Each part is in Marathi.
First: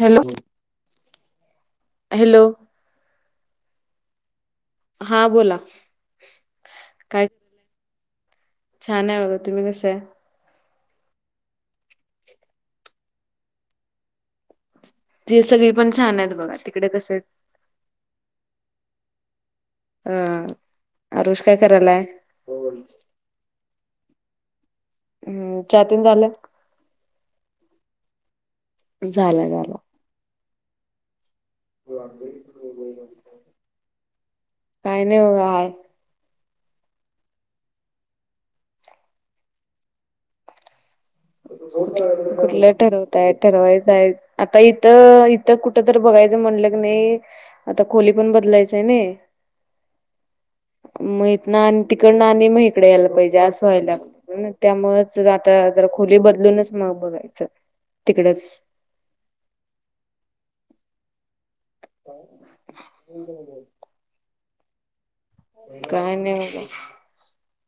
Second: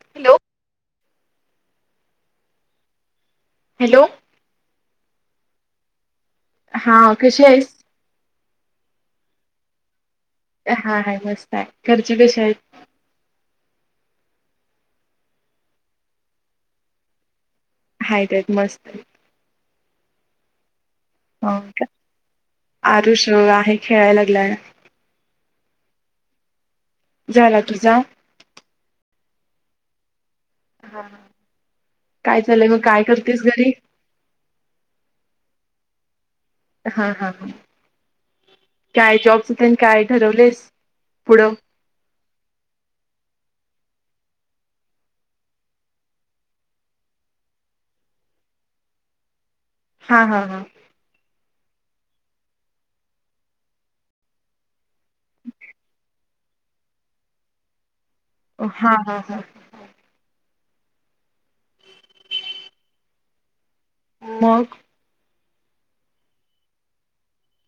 Hello hello. हॅलो हा बोला. हा काय कशी आहेसं? छान आहे बघं तुम्ही कसं आहे? हा हाय मस्त आहे घरचे कसे आहेत? जी सगळी पण छान आहेत. बघा तिकडे कसे आहेत? हाईत हाईत मस्त आहेत. अ आरुष हो काय का करायलाय आरुष आहे खेळाय लागलाय. हम्म चहा तेन झाला? झाला तुझा? झाला झाला. काय चालंय मग काय करतेस घरी? काय नाही बघा [unintelligible] हा हा हा, काय जॉबच तेन आणि काय ठरवलेस, पुढं? कुठलं ठरवताय ठरवायचंय हाय आता इथं इथं कुठं तर बघायचं म्हणलं कनाय आता खोली पण बदलायचय नाही. हा हां हां. म हितन आणि तिकडनं आणि मग इकडे यायला पाहिजे असं व्हायलागलंय. त्यामुळच आता जरा खोली बदलूनच मग बघायचं तिकडच. हा हा हा. [unintelligible] मग. काय [unintelligible]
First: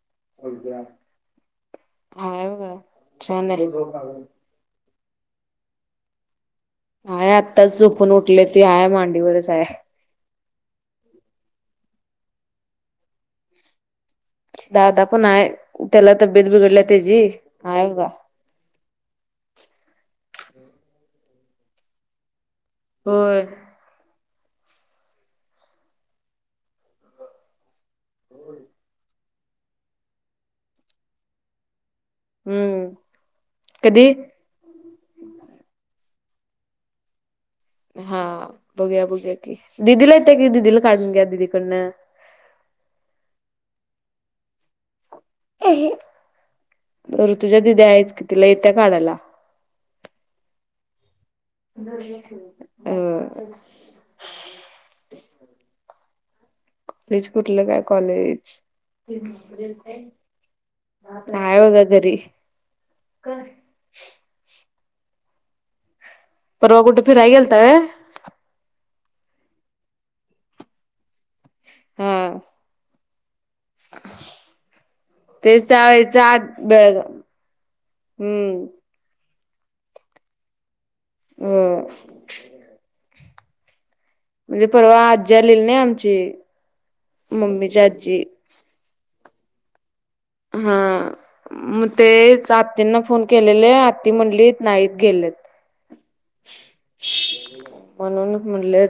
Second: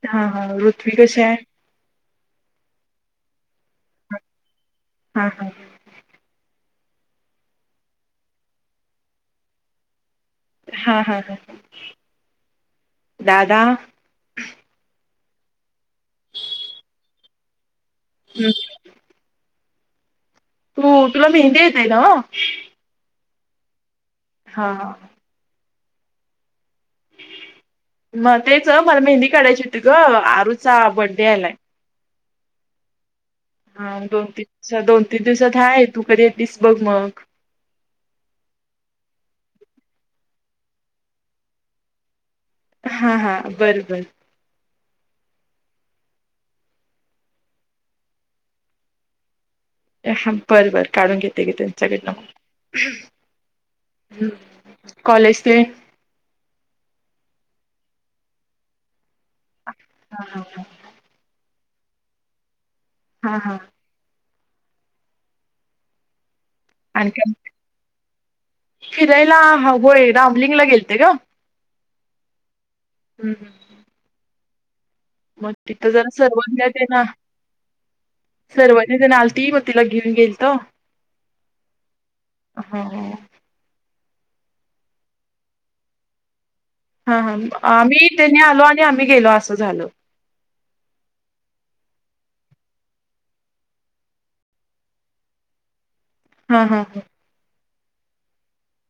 हा हा रुथ्वी कशी हाय. हाय बघा, छान आहे. हां हां. हाय आत्ताच झोपून उठलया ती हाय मांडीवरच हाय. हा हा हा, दादा. दादा पण आहे, त्याला तब्येत बिघडली त्याची हाय बघा. हम. तू तुला मेहंदी येतय ना. होय. हा हा. मग तेच मला मेहंदी काढायची होती ग आरूचा बड्डे आलाय. हम्म. हा कधी दोन तीन दिवस दोन तीन दिवसात हाय तू कधी येतीस बघ मग. हा बघूया बघू की, दिदीला येत्या की दिदीला काढून घ्या दिदीकडनं. हा हा बर बर. [unintelligible] ऋतुच्या दिदी आहेच की तिला येत्या काढायला. हा बरं बर काढून घेते गे त्यांच्याकडन म. कॉलेज हम, कॉलेज तेन. लगेच कुठलं काय कॉलेज? हा हाय बघा घरी. हा हा. परवा कुठं आणि फिराय काय गेलता होय. फिरायला होय रामलिंग ला गेलते ग. हम्म. [unintelligible] मग तेच त्या तिथं जरा वयचं आत सर्वज्ञ तेन बेळगाव. हम्म [unintelligible] आलती म तिला घेऊन गेलतो. हा [unintelligible] हा म्हणजे परवा आज झालेली नाही आमची. हां हां मम्मीची आम्ही आजी त्यांनी आलो आणि आम्ही गेलो असं झाल. हा. म तेच आत्तींना फोन केलेले आत्ती म्हंणली नाहीत गेलेत. हा हा हा. म्हणूनच म्हणटल,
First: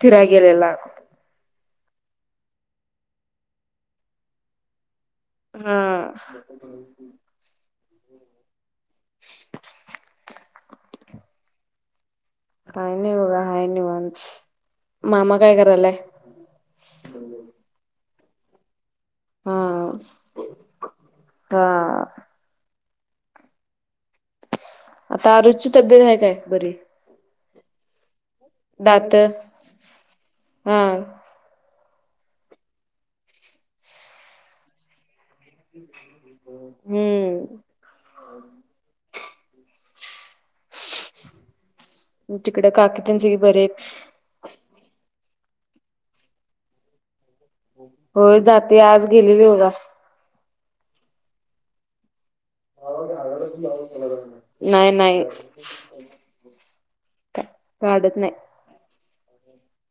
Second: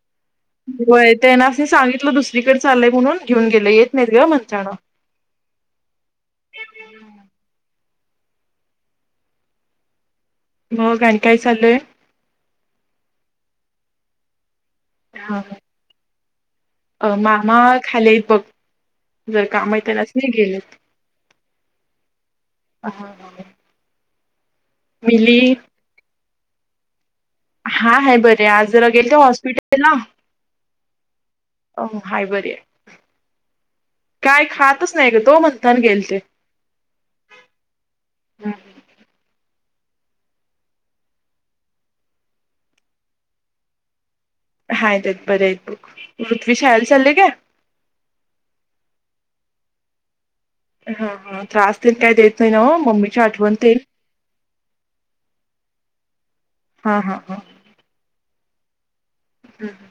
फीराय गेलेला. त्यांनास नी सांगितलं दुसरीकडच चालय म्हणून घेऊ गेलो येत नाहीत ग म्हणताना. हा. मग आणि काय चाललय? काय नय बगा हाय निवांत, मामा काय करायलाय? अ मामा खाली बघ. जर हा काम आहे तरच नाही गेल हा ह आता मिली आरूजची तब्येत आहे काय बरी- हा हय बर आज जरा गेल दात का हॉस्पिटल ला- हा अ हाय बरी आहे, काय खातच नाही ग तो म्हणतान गेल ते. हम्म. हम्म. तिकड काकी तेन सगळी बरी हाईत. हायत आहेत बर आहेत बघ, पृथ्वी शाळेला चाललय का? होय जाते आज गेलेली होगा हा हा त्रासतील काही देत नाही ना मम्मीच्या आठवणतील नाही नाही हा हा हा काय काढत नाही हम्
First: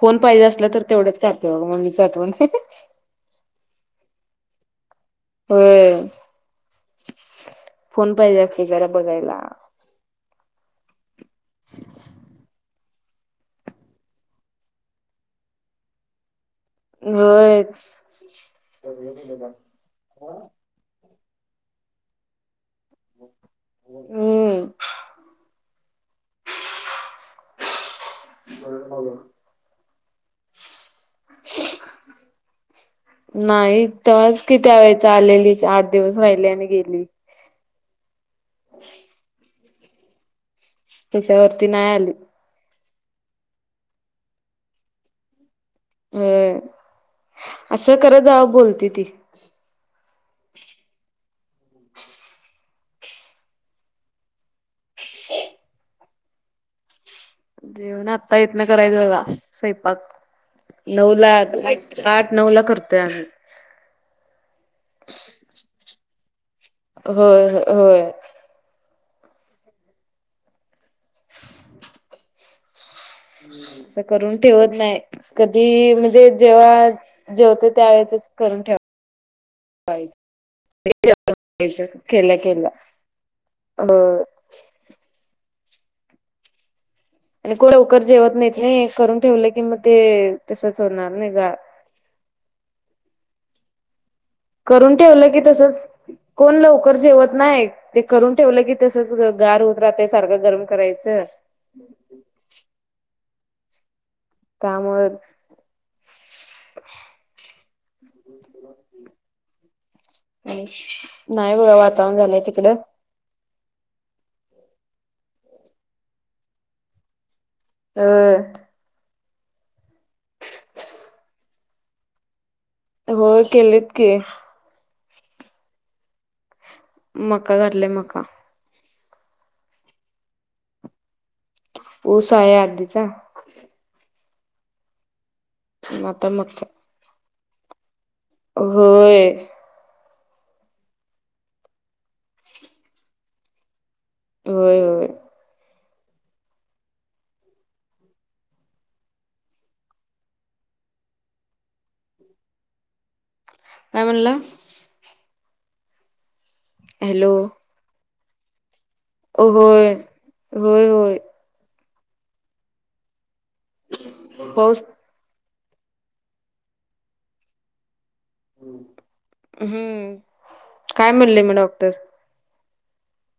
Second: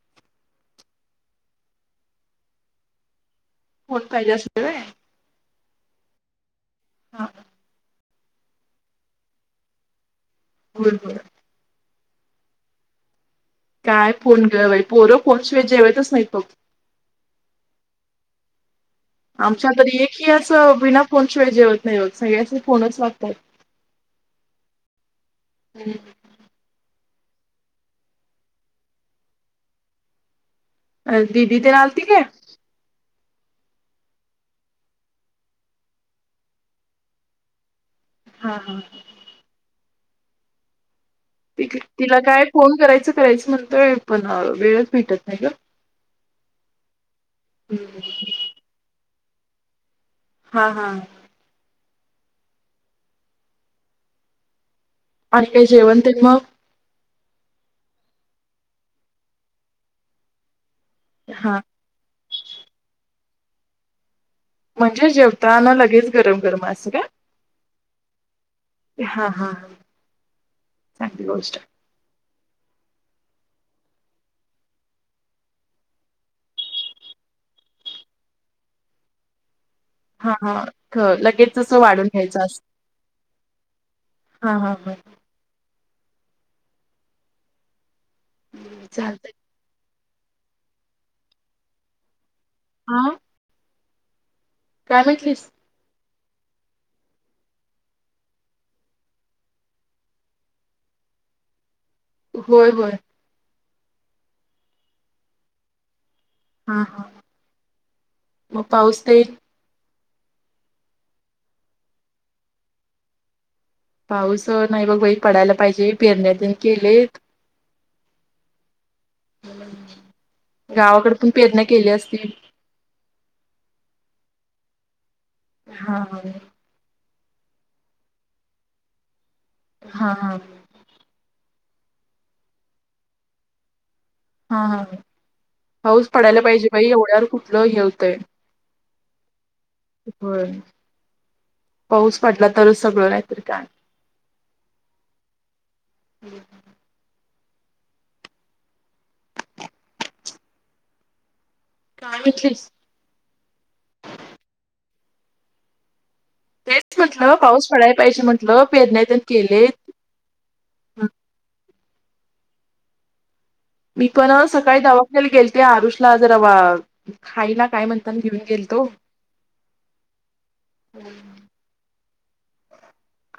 फोन पाहिजे असला तर तेवढंच करते बघ ममीचातण कोण पाहिजे असेय हम् हा फोन पाहिजे असले जरा बघायला हो हो [unintelligible] काय फोन घवा पोर कोोन शिवाय जेवायच नाहीत फघ होयच आमच्या तरी एक ह याच विना फोन शिवाय जेवत नाही होत सगळ्याचे फोनच लागतात हम्म ब अ दिदी ते न ठीक नाही तेव्हाच किती वेळेचा आलेली आठ दिवस राहिले आणि गेली हां हां त्याच्यावरती त नाही आली तिला काय फोन करायचं करायचं म्हणत पण वेळच भेटत नाही ग अ असं करत जा बोलती ती हा हा आणि काही जेवण ते मग जेवण आत्ता येत ना करायचं बघा स्वैंपाक नऊला हा आठ नऊ ला करतोय आम्ही म्हणजे जेवताना लगेच गरम गरम असत होय होय हा हा चांगली गोष्ट अस करून ठेवत नाही कधी म्हणजे जेव्हा ेवते त्यावेेळेसच करून ठेव हा हा ख- लगेच असं वाढून केल्या घ्यायचं अस केल्या ह हा हा हा आणि को लवकर जेवत नाहीत नाही करून चालतय ठेवलं की मग ते तसंच होणार नाही गार हा करून काय ठेवलं की म्हटलीस तसच कोण लवकर जेवत नाही ते करून ठेवलं की तसच गार उत राहतय सारखं गरम करायचं ह होय होय त्यामुळे हा हा मग पाऊस तेही आणि नाही बघा वातावरण झालंय तिकलं पाऊस नाही बघ बाई पडायला पाहिजे पेरण्या केले ह गावाकड पण प्रेरणा केली असती हो केलेत की हा मका घातले मका हा हा उस आहे आधीचा हा हा पाऊस आता पडायला मग काय पाहिजे बाई एवढ्यावर कुठलं हेवतंय होय हो पाऊस पडला तरच सगळं नाहीत का होय होय [inaudible] काय म्हचलीस का म्हनला तेच हॅलो म्हटलं पाऊस पडायला पाहिजे म्हटलं पेरण्याेत होय होय होय मी पण सकाळी पाऊस दवाख्याला गेलते आरुषला जरा वा खाईला काय म्हणते प घेऊन गेल तो हम्म काय म्हणले मग डॉक्टर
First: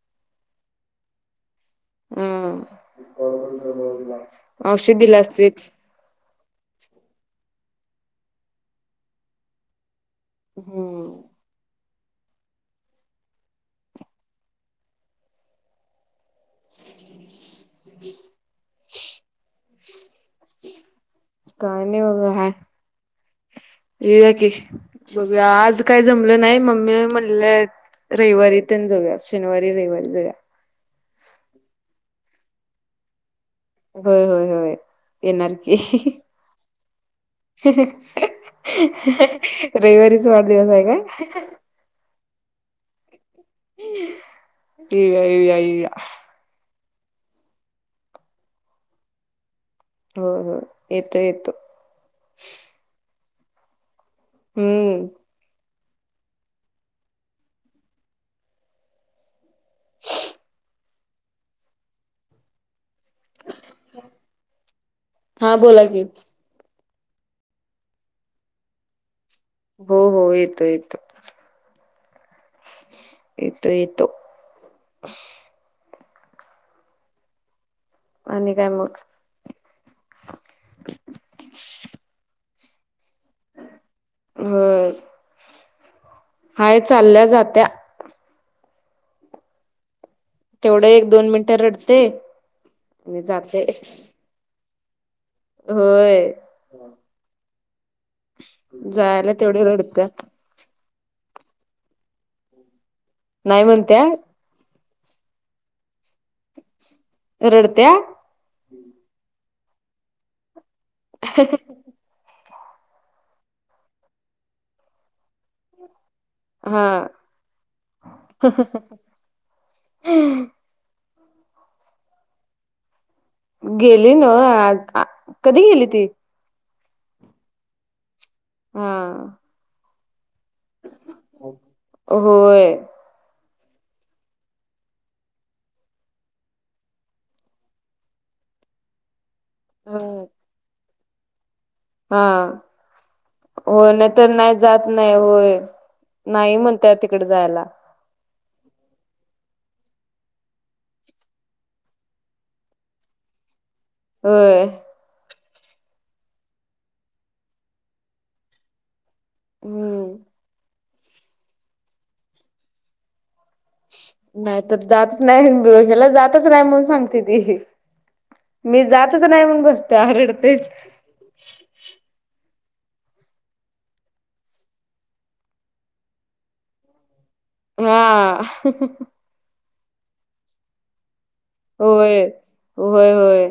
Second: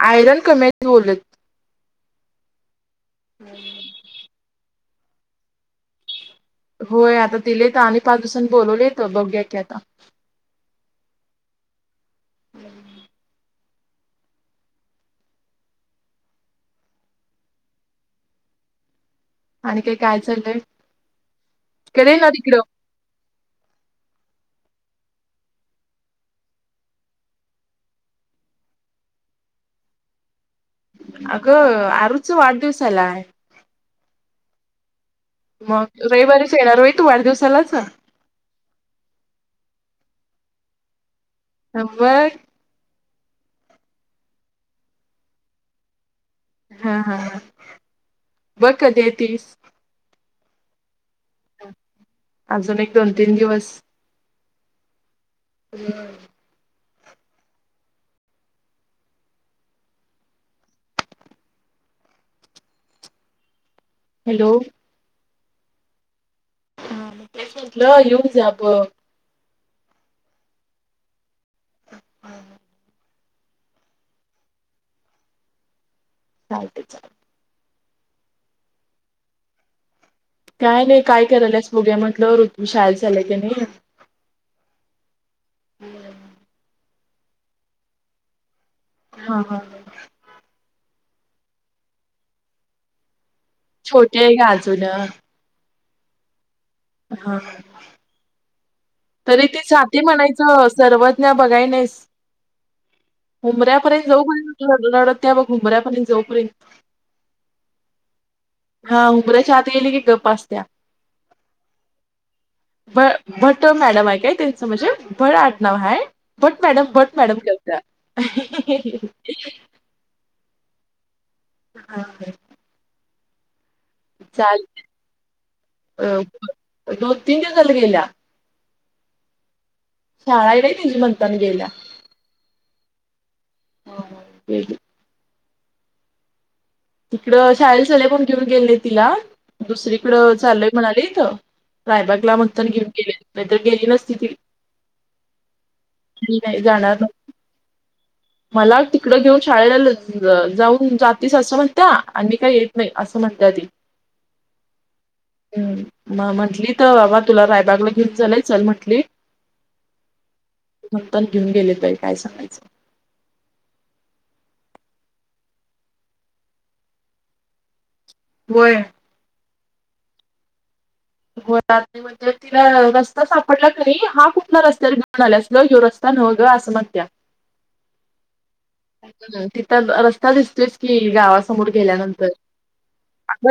आयरन कमी बलेत हम औषध दिला असतील होय आता तिले तर आणि पाच दिवसांनी बोलवले तर बघ्या की आता हम्म [unintelligible] आणि काही काय चालय कडे ना तिकडं ये की बघूया आज काय जमलं नाही मम्मी म्हणलेय रविवारीत जाऊया शनिवारी रविवारी जाऊया अगं अरुच वाढदिवसालाय होय होय होय येणारखी मग रविवारीच येणार होय तू वाढदिवसालाच रविवारीच वाढदिवस आहे का [inaudible] येव ये्या अव्या हा हा ह बघ कध तस हो हो येतो येतो अजून एक दोन तीन दिवस हम्म हम् [inaudible] हॅलो हा बोला की, तेच म्हणलं येऊन ब हो हो येतो येतो. [unintelligible] येतो येतो चालते चा आणि काय मग काय नाही काय करायलस बोगुया म्हटलं ऋतू शाळेला चालाय की नाही. ह ह [unintelligible] हाय चालल्या जात्या हा हा. तेवढं एक दोन मिनिटं रडते. [unintelligible] छोटी आहे का अजून. होय हा जायला तरी ती तेवढी जाती रडत्या म्हणाय सर्वज्ञ बघायलेस नाही म्हणत्या उमऱ्यापर्यंत जाऊ पण [unintelligible] उमऱ्यापर्यंत जाउपर्यंत रडत्या हा उंबऱ्याच्या आत यायली की गप असतेया. भ भट्ट मॅडम आहे काय त्यांच? म्हणजे भट आड नाव हाय- भट हा मॅडम, भट मॅडम करत्या. हं. हां. गेली न चाल आज? कधी गेली ती? अ दोन तीन दिवस झाल गेल्या. आं. शाळा आहे ना तिची म्हणताना गेल्या. होय. गेली तिकडं शाळेला चले म्हणून घेऊन गेले तिला. दुसरीकडं चाललंय म्हणाली त हा. हो गेली नाही नसती ती तर नाही जात नाही होय. मी नाही म्हणताय जाणार न तिकडे जायला. मला तिकडं घेऊन शाळेला [unintelligible] जाऊन जातीस अस- [unintelligible] आम्ही काही येत नाही असं म्हणतेया ती. होय. हम म म्हटली तर बाबा तुला रायबागला घेऊन चलंय चल म्हंटली. हम्म. [unintelligible] घेऊन गेले बाई काय सांगायचं. नाही तर जातच नाही. याला जातच नाही म्हणून सांगते ती. होय मी जातच नाही म्हणून बसत्या रडतेच. [unintelligible] म्हणजे तिला रस्ता सापडला कणी. हा कुठल्या रस्त्यावर घेऊन आल्यास ग? ह्यो रस्ता न्हव ग असं म्हणतेया. हा. हम्म रस्ता दिसतोयच की गावासमोर होय गेल्यानंतर. होय [unintelligible] [unintelligible] होय होय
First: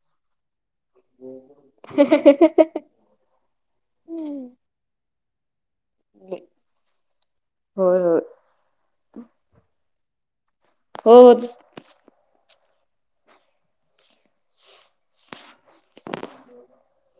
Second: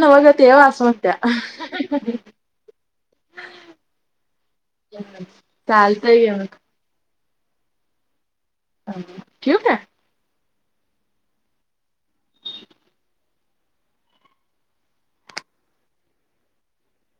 नव्ह ग त्यो अस म्हणतेया. [unintelligible] चालतय [unintelligible] होय होय. ठेवू का? हो. [inaudible]